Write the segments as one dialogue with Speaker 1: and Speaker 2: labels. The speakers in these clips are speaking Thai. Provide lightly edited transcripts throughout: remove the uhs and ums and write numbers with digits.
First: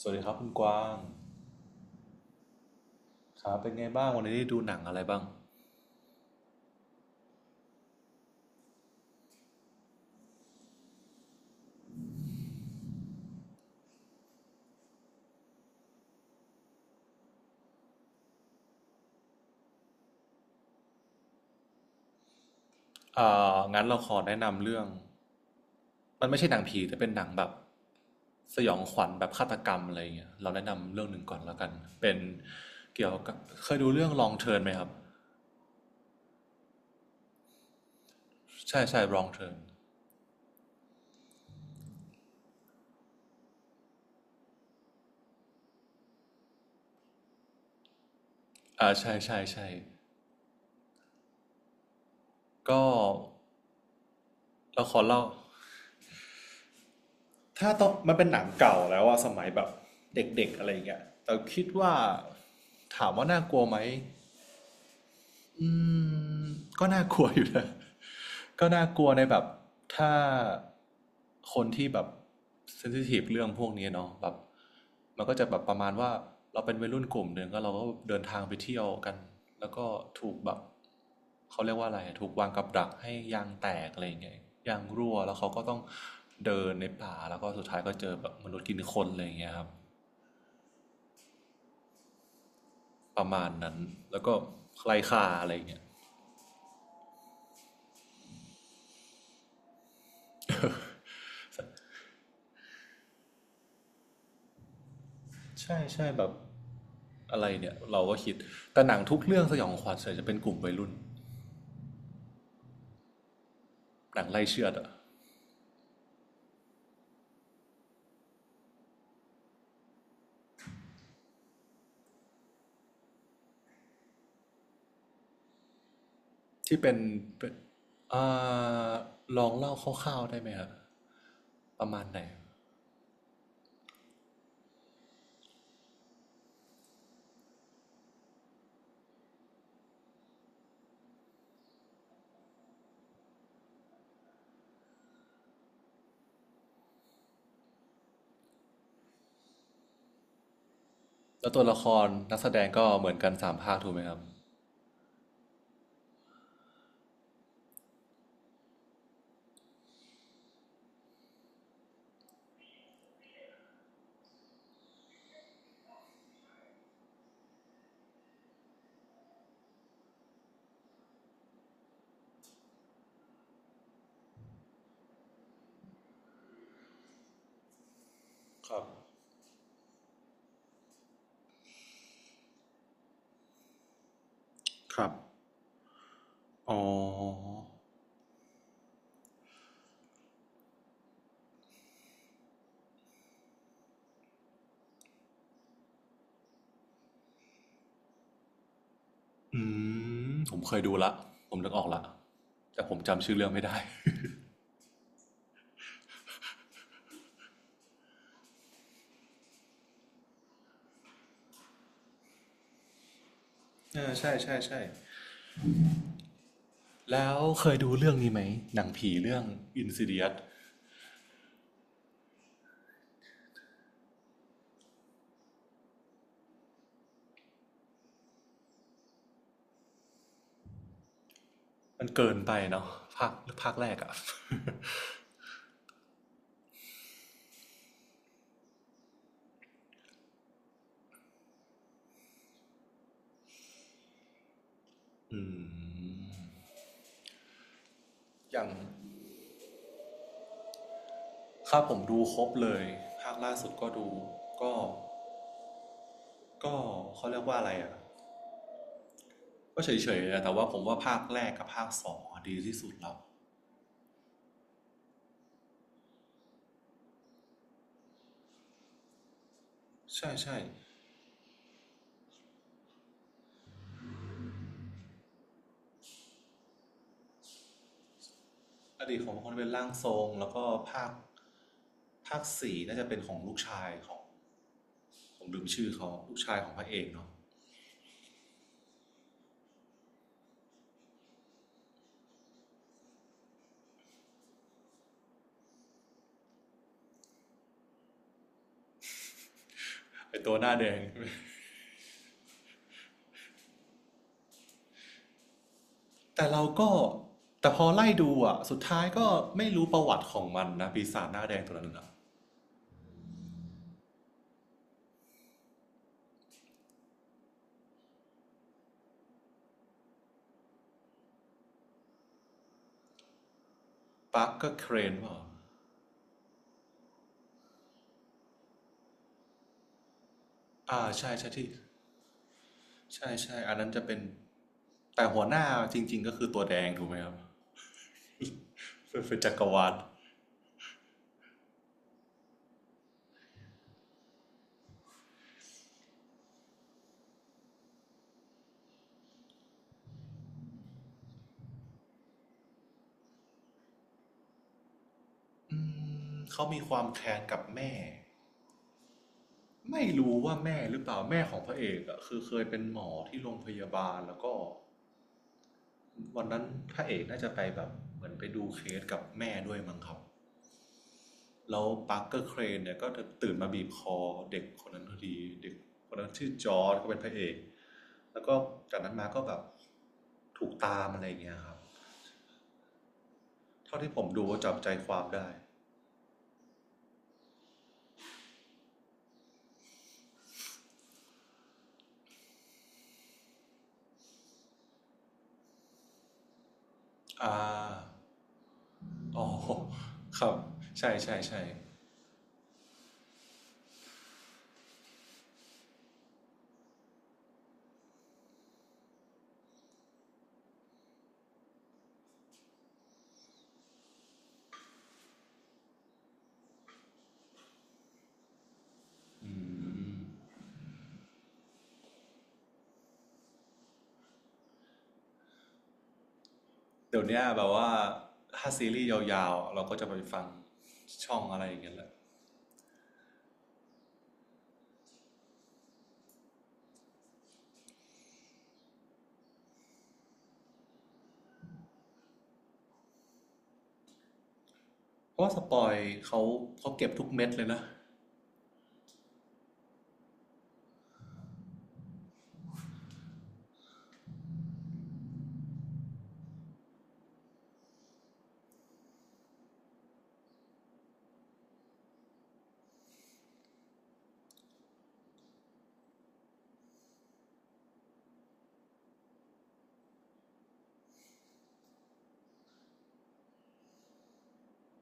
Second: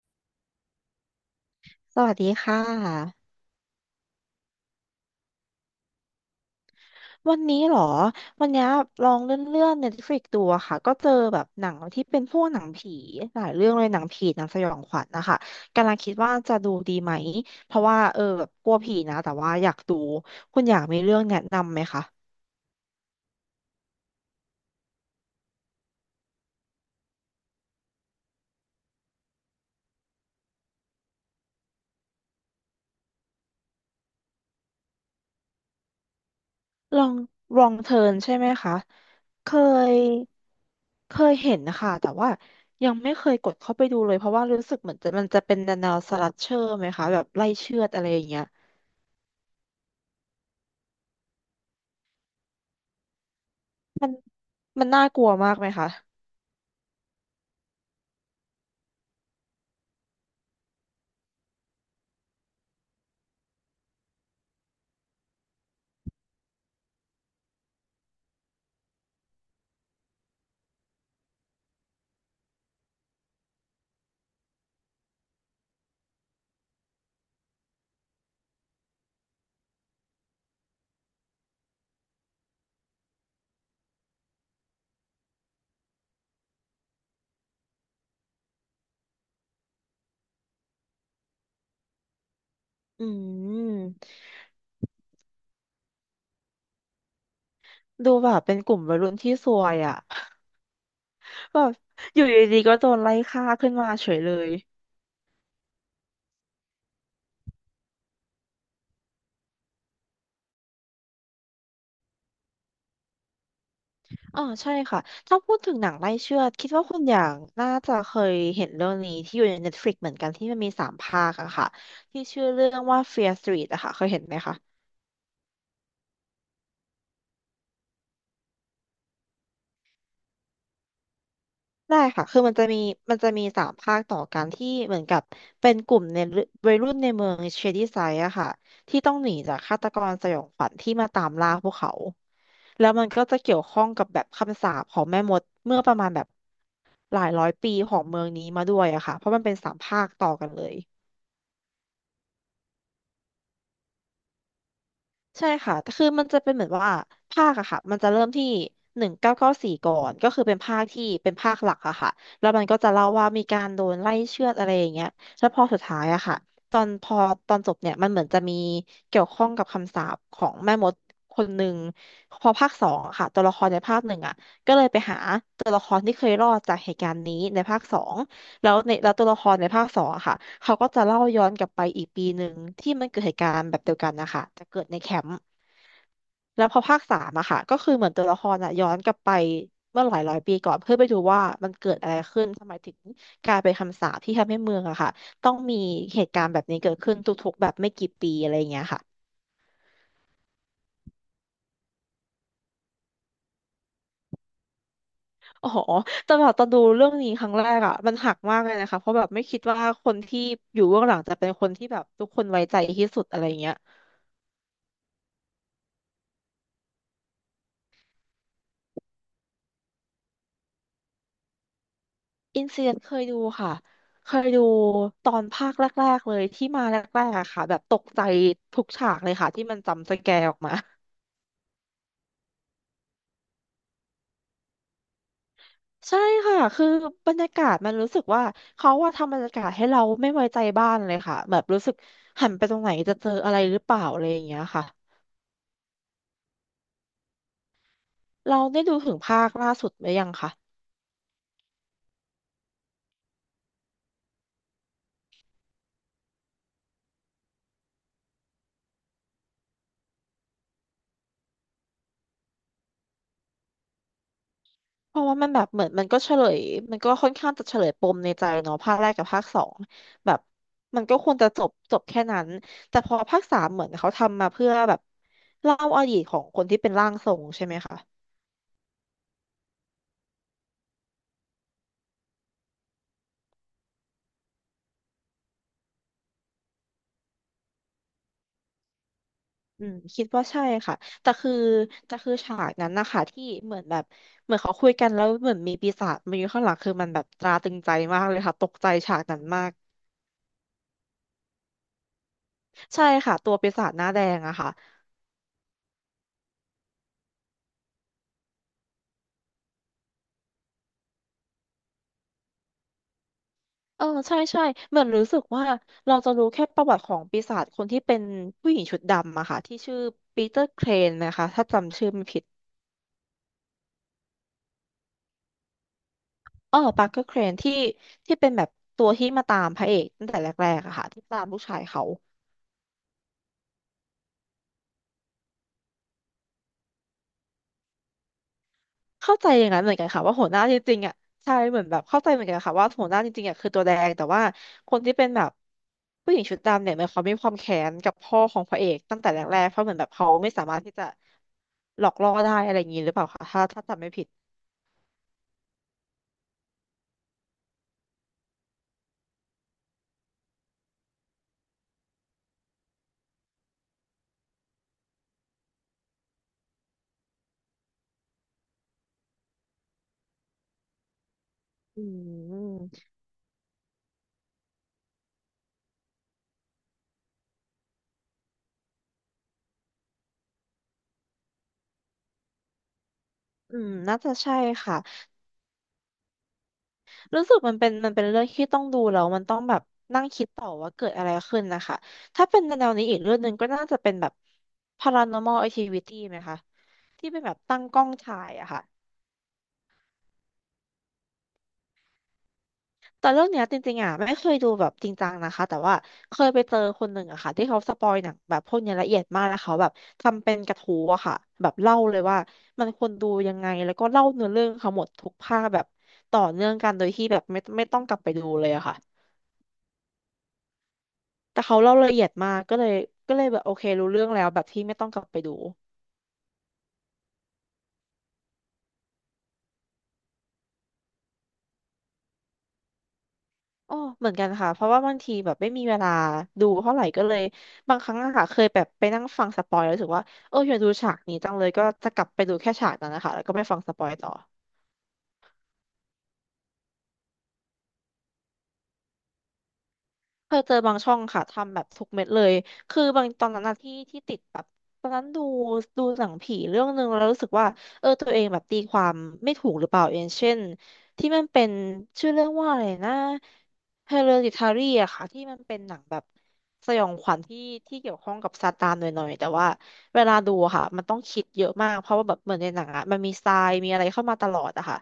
Speaker 1: สวัสดีครับคุณกวาง
Speaker 2: สวัสดีค่ะ
Speaker 1: ครับเป็นไงบ้างวันนี้ได้ดูหนังอะไรบ้าง
Speaker 2: วันนี้เหรอ วันนี้ลองเลื่อนๆ Netflix ดูอะค่ะก็เจอแบบหนังที่เป็นพวกหนังผีหลายเรื่องเลยหนังผีหนังสยองขวัญนะคะกำลังคิดว่าจะดูดีไหมเพราะว่าเออแบบกลัวผีนะแต่ว่าอยากดูคุณอยากมีเรื่องแนะนำไหมคะ
Speaker 1: เอ่างั้นเราขอแนะนำเรื่องมันไม่ใช่หนังผีแต่เป็นหนังแบบสยองขวัญแบบฆาตกรรมอะไรอย่างเงี้ยเราแนะนำเรื่องหนึ่งก่อนแล้วกันเป็นเกี่ยวกับเคยดูเรื่อง Long Turn ไหมครับ
Speaker 2: ลองลองเทิร์นใช่ไหมคะ
Speaker 1: ใช่ใช่ Long
Speaker 2: เค
Speaker 1: Turn
Speaker 2: ยเคยเห็นนะคะแต่ว่ายังไม่เคยกดเข้าไปดูเลย เพราะว่ารู้สึกเหมือนจะมันจะเป็นแนวสลัชเชอร์ไหมคะแบบไล่เชือดอะไรอย่างเงี้ย
Speaker 1: ใช่ใช่ใช่ก็เรา
Speaker 2: มัน
Speaker 1: ขอ
Speaker 2: น่าก
Speaker 1: เล่า
Speaker 2: ลัวมากไหมคะ
Speaker 1: ถ้าต้องมันเป็นหนังเก่าแล้วอะสมัยแบบเด็กๆอะไรอย่างเงี้ยแต่คิดว่าถามว่าน่ากลัวไหม อืมก็น่ากลัวอยู่นะ ก็น่ากลัวในแบบถ้าคนที่แบบเซนซิทีฟเรื่องพวกนี้เนาะแบบมันก็จะแบบประมาณว่าเราเป็นวัยรุ่นกลุ่มหนึ่งก็เราก็เดินทางไปเที่ยวกันแล้วก็ถูกแบบเขาเรียกว่าอะไรอะถูกวางกับดักให้ยางแตกอะไรอย่างเงี้ยยางรั่วแล้วเขาก็ต้องเดินในป่าแล้วก็สุดท้ายก็เจอแบบมนุษย์กินคนอะไรอย่างเงี้ยครับ
Speaker 2: อื
Speaker 1: ประมาณ
Speaker 2: ม
Speaker 1: นั้นแล้วก็ไร้ค่าอะไรอย่างเงี้ย
Speaker 2: ดูแบบเป็นกลุ่มวัยรุ่นที่ซวยอ่ะ แบบอยู่ดีๆก็โดนไล่ฆ่าขึ้นมาเฉยเลย
Speaker 1: ใช่ใช่แบบ อะไรเนี่ยเราก็คิดแต่หนังทุกเรื่องสยองขวัญส่วนใหญ่จะเป็นกลุ่มวัยรุ่นหนัง
Speaker 2: อ๋อ
Speaker 1: ไล่เชือ
Speaker 2: ใช่
Speaker 1: ดอะ
Speaker 2: ค่ะถ้าพูดถึงหนังไล่เชือดคิดว่าคุณอย่างน่าจะเคยเห็นเรื่องนี้ที่อยู่ใน Netflix เหมือนกันที่มันมีสามภาคอะค่ะที่ชื่อเรื่องว่า Fear Street อะค่ะเคยเห็นไหมคะ
Speaker 1: ที่เป็นเอ่าลองเล่าคร่าวๆได้ไหมครับประ
Speaker 2: ได้
Speaker 1: มาณไหน
Speaker 2: ค่ะคือมันจะมีสามภาคต่อกันที่เหมือนกับเป็นกลุ่มในวัยรุ่นในเมืองเชดี้ไซด์อะค่ะที่ต้องหนีจากฆาตกรสยองขวัญที่มาตามล่าพวกเขา แล้วมันก็จะเกี่ยวข้องกับแบบคำสาปของแม่มดเมื่อประมาณแบบหลายร้อยปีของเมืองนี้มาด้วยอะค่ะเพราะมันเป็นสามภาคต่อกันเลย
Speaker 1: แล้วตัวละครนักแสดงก็เหมือนกันสามภาคถูกไหมครับ
Speaker 2: ใช่ค่ะแต่คือมันจะเป็นเหมือนว่าภาคอะค่ะมันจะเริ่มที่1994ก่อนก็คือเป็นภาคที่เป็นภาคหลักอะค่ะแล้วมันก็จะเล่าว่ามีการโดนไล่เชือดอะไรอย่างเงี้ยแล้วพอสุดท้ายอะค่ะตอนพอตอนจบเนี่ยมันเหมือนจะมีเกี่ยวข้องกับคำสาปของแม่มดคนหนึ่งพอภาคสองอะค่ะตัวละครในภาคหนึ่งอะก็เลยไปหาตัวละครที่เคยรอดจากเหตุการณ์นี้ในภาคสอง
Speaker 1: ครับ
Speaker 2: แล้วตัวละครในภาคสองอะค่ะเขาก็จะเล่าย้อนกลับไปอีกปีหนึ่งที่มันเกิดเหตุการณ์แบบเดียวกันนะคะจะเกิดใน
Speaker 1: ครั
Speaker 2: แค
Speaker 1: บ
Speaker 2: มป์แล้วพ
Speaker 1: อ๋
Speaker 2: อภาคสามอะ
Speaker 1: อ
Speaker 2: ค่ะก็คือเหมือนตัวละครอะย้อนกลับไปเมื่อหลายร้อยปีก่อนเพื่อไปดูว่ามันเกิดอะไรขึ้นทำไมถึงกลายเป็นคำสาปที่ทำให้เมืองอะค่ะต้องมีเหตุการณ์แบบนี้เกิดขึ้นทุกๆแบบไม่กี่ปีอะไรอย่างเงี้ยค่ะ
Speaker 1: อืผมเคยดูละผมนึกออกละแต่ผมจำชื่อเรื่องไม่ได้
Speaker 2: อ๋อแต่แบบตอนดูเรื่องนี้ครั้งแรกอะมันหักมากเลยนะคะเพราะแบบไม่คิดว่าคนที่อยู่เบื้องหลังจะเป็นคนที่แบบทุกคนไว้ใจที่สุดอะไรอย่างเงี้ย
Speaker 1: เออใช่ใช่ใช่แล้วเคยดูเรื่องนี้ไหมหนังผีเรื่อง Insidious
Speaker 2: อินซีเคยดูค่ะเคยดูตอนภาคแรกๆเลยที่มาแรกๆอะค่ะแบบตกใจทุกฉากเลยค่ะที่มันจำสแกร์ออกมา
Speaker 1: มันเกินไปเนาะภาคภาคแรกอะ
Speaker 2: ใช่ค่ะคือบรรยากาศมันรู้สึกว่าเขาว่าทำบรรยากาศให้เราไม่ไว้ใจบ้านเลยค่ะแบบรู้สึกหันไปตรงไหนจะเจออะไรหรือเปล่าอะไรอย่างเงี้ยค่ะ
Speaker 1: อืมอ
Speaker 2: เรา
Speaker 1: ย่าง
Speaker 2: ได้ดูถึงภาคล่าสุดหรือยังคะ
Speaker 1: ถ้าผมดูครบเลยภาคล่าสุดก็ดูก็ก็เขาเรียกว่าอะไรอ่ะก็เฉยๆนะแต่ว่าผมว่าภาคแรกกับภาคสองอะดีที่สุดแล้ว
Speaker 2: เพราะว่ามันแบบเหมือนมันก็เฉลยมันก็ค่อนข้างจะเฉลยปมในใจเนาะภาคแรกกับภาคสอง
Speaker 1: ใช่
Speaker 2: แบบ
Speaker 1: ใช่
Speaker 2: มันก็ควรจะจบจบแค่นั้นแต่พอภาคสามเหมือนเขาทำมาเพื่อแบบเล่าอดีตของคนที่เป็นร่างทรงใช่ไหมคะ
Speaker 1: อดีตของคนเป็นร่างทรงแล้วก็ภาคภาคสี่น่าจะเป็นของลูกชายของผมลืมชื่อเขาลูกชายของพระเอกเนาะ
Speaker 2: อืมคิดว่าใช่ค่ะแต่คือแต่คือฉากนั้นนะคะที่เหมือนแบบเหมือนเขาคุยกันแล้วเหมือนมีปีศาจมาอยู่ข้างหลังคือมันแบบตราตรึงใจมากเลยค่ะตกใจฉากนั้นมาก
Speaker 1: เป็นตัวหน้าแดง
Speaker 2: ใช่ค่ะตัวปีศาจหน้าแดงอะค่ะ
Speaker 1: แต่เราก็แต่พอไล่ดูอ่ะสุดท้ายก็ไม่รู้ประวัติของมันนะปีศาจหน้าแดงตัวนั้นนะ
Speaker 2: เออใช่ใช่เหมือนรู้สึกว่าเราจะรู้แค่ประวัติของปีศาจคนที่เป็นผู้หญิงชุดดำอะค่ะที่ชื่อปีเตอร์เครนนะคะถ้าจำชื่อไม่ผิด
Speaker 1: ปักก็เครนว่า
Speaker 2: อ๋อปาร์เกอร์เครนที่ที่เป็นแบบตัวที่มาตามพระเอกตั้งแต่แรกๆอะค่ะที่
Speaker 1: ใช่
Speaker 2: ตาม
Speaker 1: ใช่
Speaker 2: ลูก
Speaker 1: ที่
Speaker 2: ชายเขา
Speaker 1: ใช่ใช่อันนั้นจะเป็นแต่หัวหน้าจริงๆก็คือตัวแดงถูกไหมครับเป็น
Speaker 2: เข้า
Speaker 1: เป็น
Speaker 2: ใจ
Speaker 1: จัก
Speaker 2: อ
Speaker 1: ร
Speaker 2: ย่างนั้น
Speaker 1: วา
Speaker 2: เหมื
Speaker 1: ล
Speaker 2: อนกันค่ะว่าหัวหน้าจริงๆอะใช่เหมือนแบบเข้าใจเหมือนกันค่ะว่าหัวหน้าจริงๆอะคือตัวแดงแต่ว่าคนที่เป็นแบบผู้หญิงชุดดำเนี่ยเหมันเขามีความแค้นกับพ่อของพระเอกตั้งแต่แรกๆเพราะเหมือนแบบเขาไม่สามารถที่จะหลอกล่อได้อะไรอย่างนี้หรือเปล่าคะถ้าจำไม่ผิด
Speaker 1: อืมเขามีความแค้นกับแม่ไม่รู้ว่าแม่หรือเปล่าแม่ของพระเอกอะคือเคยเป็นหมอที่โรงพยาบาลแล้วก็วันนั้นพระเอกน่าจะไปแบบเหมือนไปดูเคสกับแม่ด้วยมั้งครับแล้ว
Speaker 2: อื
Speaker 1: ปาร์คเกอร์เครนเนี่ย
Speaker 2: ม
Speaker 1: ก็ตื่นมาบีบคอเด็กคนนั้นพอดีเด็กคนนั้นชื่อจอร์ดก็เป็นพระเอกแล้วก็จากนั้นมาก็แบบถูกตามอะไรอย่างเงี้ยครับ
Speaker 2: อืม
Speaker 1: เท่าที่
Speaker 2: น่า
Speaker 1: ผม
Speaker 2: จะ
Speaker 1: ดู
Speaker 2: ใช่
Speaker 1: ก็จับใจ
Speaker 2: ค่ะ
Speaker 1: ความได้
Speaker 2: รู้สึกมันเป็นเรื่องที่ต้องดูแล้วมันต้องแบบนั่งคิดต่อว่าเกิดอะไรขึ้นนะคะ ถ้าเป็นแนวนี้อีกเรื่องหนึ่งก็น่าจะเป็นแบบ paranormal activity ไหมคะ ที่เป็น
Speaker 1: อ่
Speaker 2: แบบตั้ง
Speaker 1: า
Speaker 2: กล้องถ่ายอะค่ะ
Speaker 1: อ๋อ ครับ ใช่ใช่ใช่
Speaker 2: แต่เรื่องเนี้ยจริงๆอ่ะไม่เคยดูแบบจริงจังนะคะแต่ว่าเคยไปเจอคนหนึ่งอะค่ะที่เขาสปอยหนังแบบพวกเนี้ยละเอียดมากแล้วเขาแบบทำเป็นกระทู้อะค่ะแบบเล่าเลยว่ามันควรดูยังไงแล้วก็เล่าเนื้อเรื่องเขาหมดทุกภาคแบบต่อเนื่องกันโดยที่แบบไม่ต้องกลับไปดูเลยอะค่ะแต่เขาเล่าละเอียดมากก็เลยแบบโอเครู้เรื่องแล้วแบบที่ไม่ต้องกลับไปดู
Speaker 1: เดี๋ยวนี้แบบว่าถ้าซีรีส์ยาวๆเราก็จะไปฟังช่องอะไรอย่างเงี้ยแหละ
Speaker 2: อ๋อเหมือนกันค่ะ เพราะว่าบางทีแบบไม่มีเวลาดูเท่าไหร่ก็เลยบางครั้งอะค่ะเคยแบบไปนั่งฟังสปอยแล้วรู้สึกว่าเอออยากดูฉากนี้จังเลยก็จะกลับไปดูแค่ฉากนั้นนะคะแล้วก็ไม่ฟังสปอยต่อ
Speaker 1: เพราะว่าสปอยเขาเขาเก็บทุกเม็ดเลยนะ
Speaker 2: เคยเจอบางช่องค่ะทำแบบทุกเม็ดเลยคือบางตอนนั้นน่ะที่ติดแบบตอนนั้นดูหนังผีเรื่องหนึ่งแล้วรู้สึกว่าเออตัวเองแบบตีความไม่ถูกหรือเปล่าอย่างเช่นที่มันเป็นชื่อเรื่องว่าอะไรนะ Hereditary อะค่ะที่มันเป็นหนังแบบสยองขวัญที่เกี่ยวข้องกับซาตานหน่อยๆแต่ว่าเวลาดูอะค่ะมันต้องคิดเยอะมากเพราะว่าแบบเหมือนในหนังอะมันมีทรายมีอะไรเข้ามาตลอดอะค่ะ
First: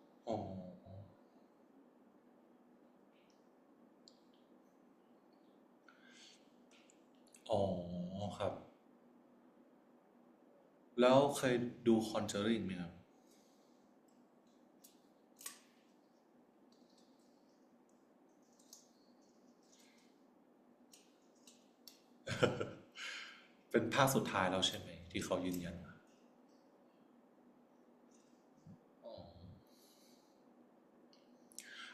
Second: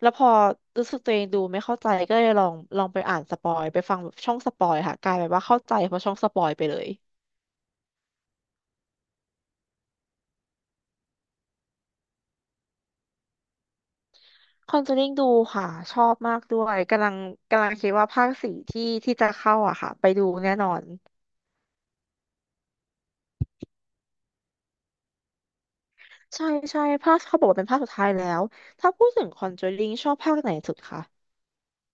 Speaker 2: แล้วพอ
Speaker 1: อ๋
Speaker 2: รู้
Speaker 1: อ
Speaker 2: สึกตัวเองดูไม่เข้าใจก็เลยลองไปอ่านสปอยไปฟังแบบช่องสปอยค่ะกลายเป็นว่าเข้าใจเพราะช่องสปอยไปเลย
Speaker 1: อ๋อ ครับ แล้วเคยดูคอนเจอริงไหมครับ
Speaker 2: คอนเจอริงดูค่ะชอบมากด้วยกำลังคิดว่าภาคสี่ที่จะเข้าอะค่ะไปดูแน่นอน
Speaker 1: เป็นภาคสุดท้ายแล้วใช่ไหมที่เขายืนยัน
Speaker 2: ใช่ใช่ภาคเขาบอกว่าเป็นภาคสุดท้ายแล้วถ้าพูดถึงคอนเจอริงชอบภาคไหนสุดคะ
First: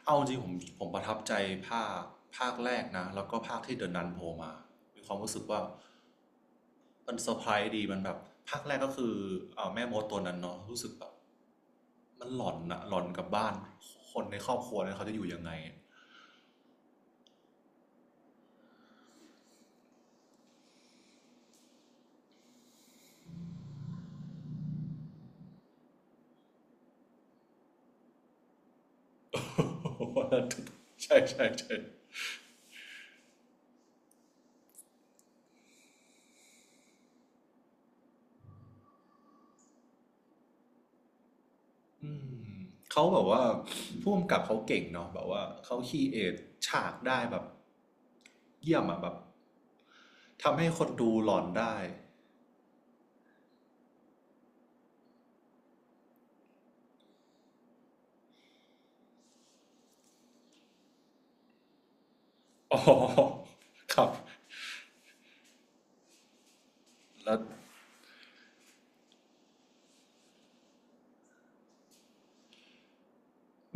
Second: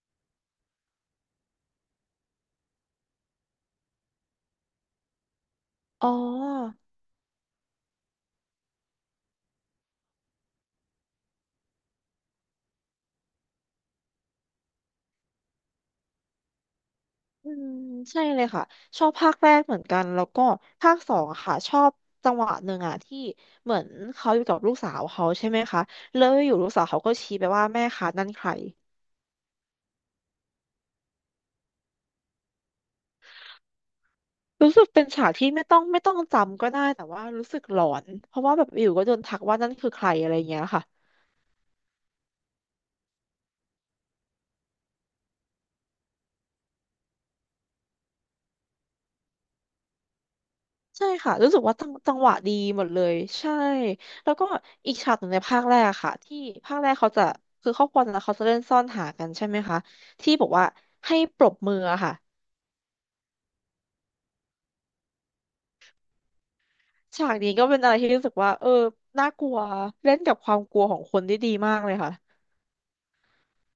Speaker 1: เอาจริงผมประทับใจภาคภาคแรกนะแล้วก็ภาคที่เดินนันโผล่มามีความรู้สึกว่า
Speaker 2: อ๋อ
Speaker 1: มันเซอร์ไพรส์ดีมันแบบภาคแรกก็คือแม่มดตัวนั้นเนาะรู้สึกแบบมันหลอนอะหลอนกับบ้านคนในครอบครัวนั้นเขาจะอยู่ยังไง
Speaker 2: อืมใช่เลยค่ะชอบภาคแรกเหมือนกันแล้วก็ภาคสองอะค่ะชอบจังหวะหนึ่งอ่ะที่เหมือนเขาอยู่กับลูกสาวเขาใช่ไหมคะแล้วอยู่ลูกสาวเขาก็ชี้ไปว่าแม่คะนั่นใคร
Speaker 1: ใช่ใช่ใช่
Speaker 2: รู้สึกเป็นฉากที่ไม่ต้องจำก็ได้แต่ว่ารู้สึกหลอนเพราะว่าแบบอยู่ก็โดนทักว่านั่นคือใครอะไรอย่างเงี้ยค่ะ
Speaker 1: อืมเขาแบบว่าผู้กำกับเขาเก่งเนาะแบบว่าเขาคีเอทฉากได้แบบเยี่ยมอะแบบทำให้คน
Speaker 2: ใช่
Speaker 1: ดูหล
Speaker 2: ค่ะ
Speaker 1: อน
Speaker 2: รู้สึก
Speaker 1: ได้
Speaker 2: ว่าจังหวะดีหมดเลยใช่แล้วก็อีกฉากหนึ่งในภาคแรกอะค่ะที่ภาคแรกเขาจะคือครอบครัวนั้นเขาจะเล่นซ่อนหากันใช่ไหมคะที่บอกว่าให้ปรบมืออะค่ะ
Speaker 1: อ๋อ ครับ
Speaker 2: ฉา
Speaker 1: แล้
Speaker 2: ก
Speaker 1: ว
Speaker 2: นี้ก็เป็นอะไรที่รู้สึกว่าเออน่ากลัวเล่นกับความกลัวของคนได้ดีมากเลยค่ะ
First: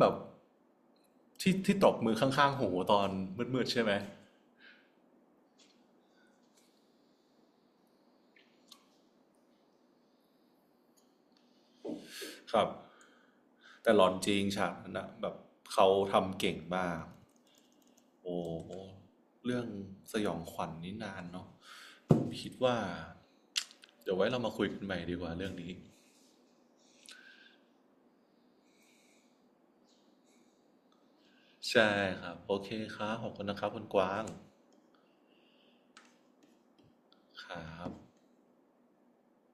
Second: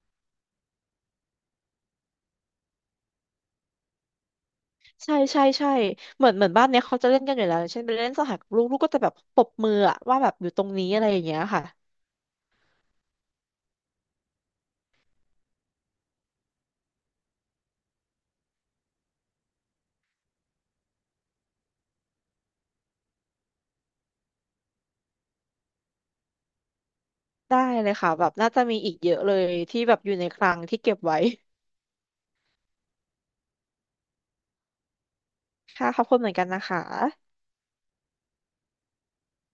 Speaker 1: แบบที่ที่ตบมือข้างๆหูตอนมืดๆใช่ไหม
Speaker 2: ใช่ใช่ใช่เหมือนบ้านเนี้ยเขาจะเล่นกันอยู่แล้วอย่างเช่นไปเล่นสหกบลูกก็จะแบบปรบมืออะว่าแบบอยู่ตรงนี้อะไรอย่างเงี้ยค่ะ
Speaker 1: ครับแต่หลอนจริงฉากนั้นน่ะแบบเขาทำเก่งมากโอ้โหเรื่องสยองขวัญนนี่นานเนาะผมคิดว่า เดี๋ยวไว้เรามาคุยกันใหม่ดีกว่าเรื่องนี้
Speaker 2: ได้เลยค่ะแบบน่าจะมีอีกเยอะเลยที่แบบอยู่ในคลังที่เก็บไว้
Speaker 1: ใช่ครับโอเคครับขอบคุณนะครับคุณกวาง
Speaker 2: ค่ะขอบคุณเหมือนกันนะคะ
Speaker 1: ครับ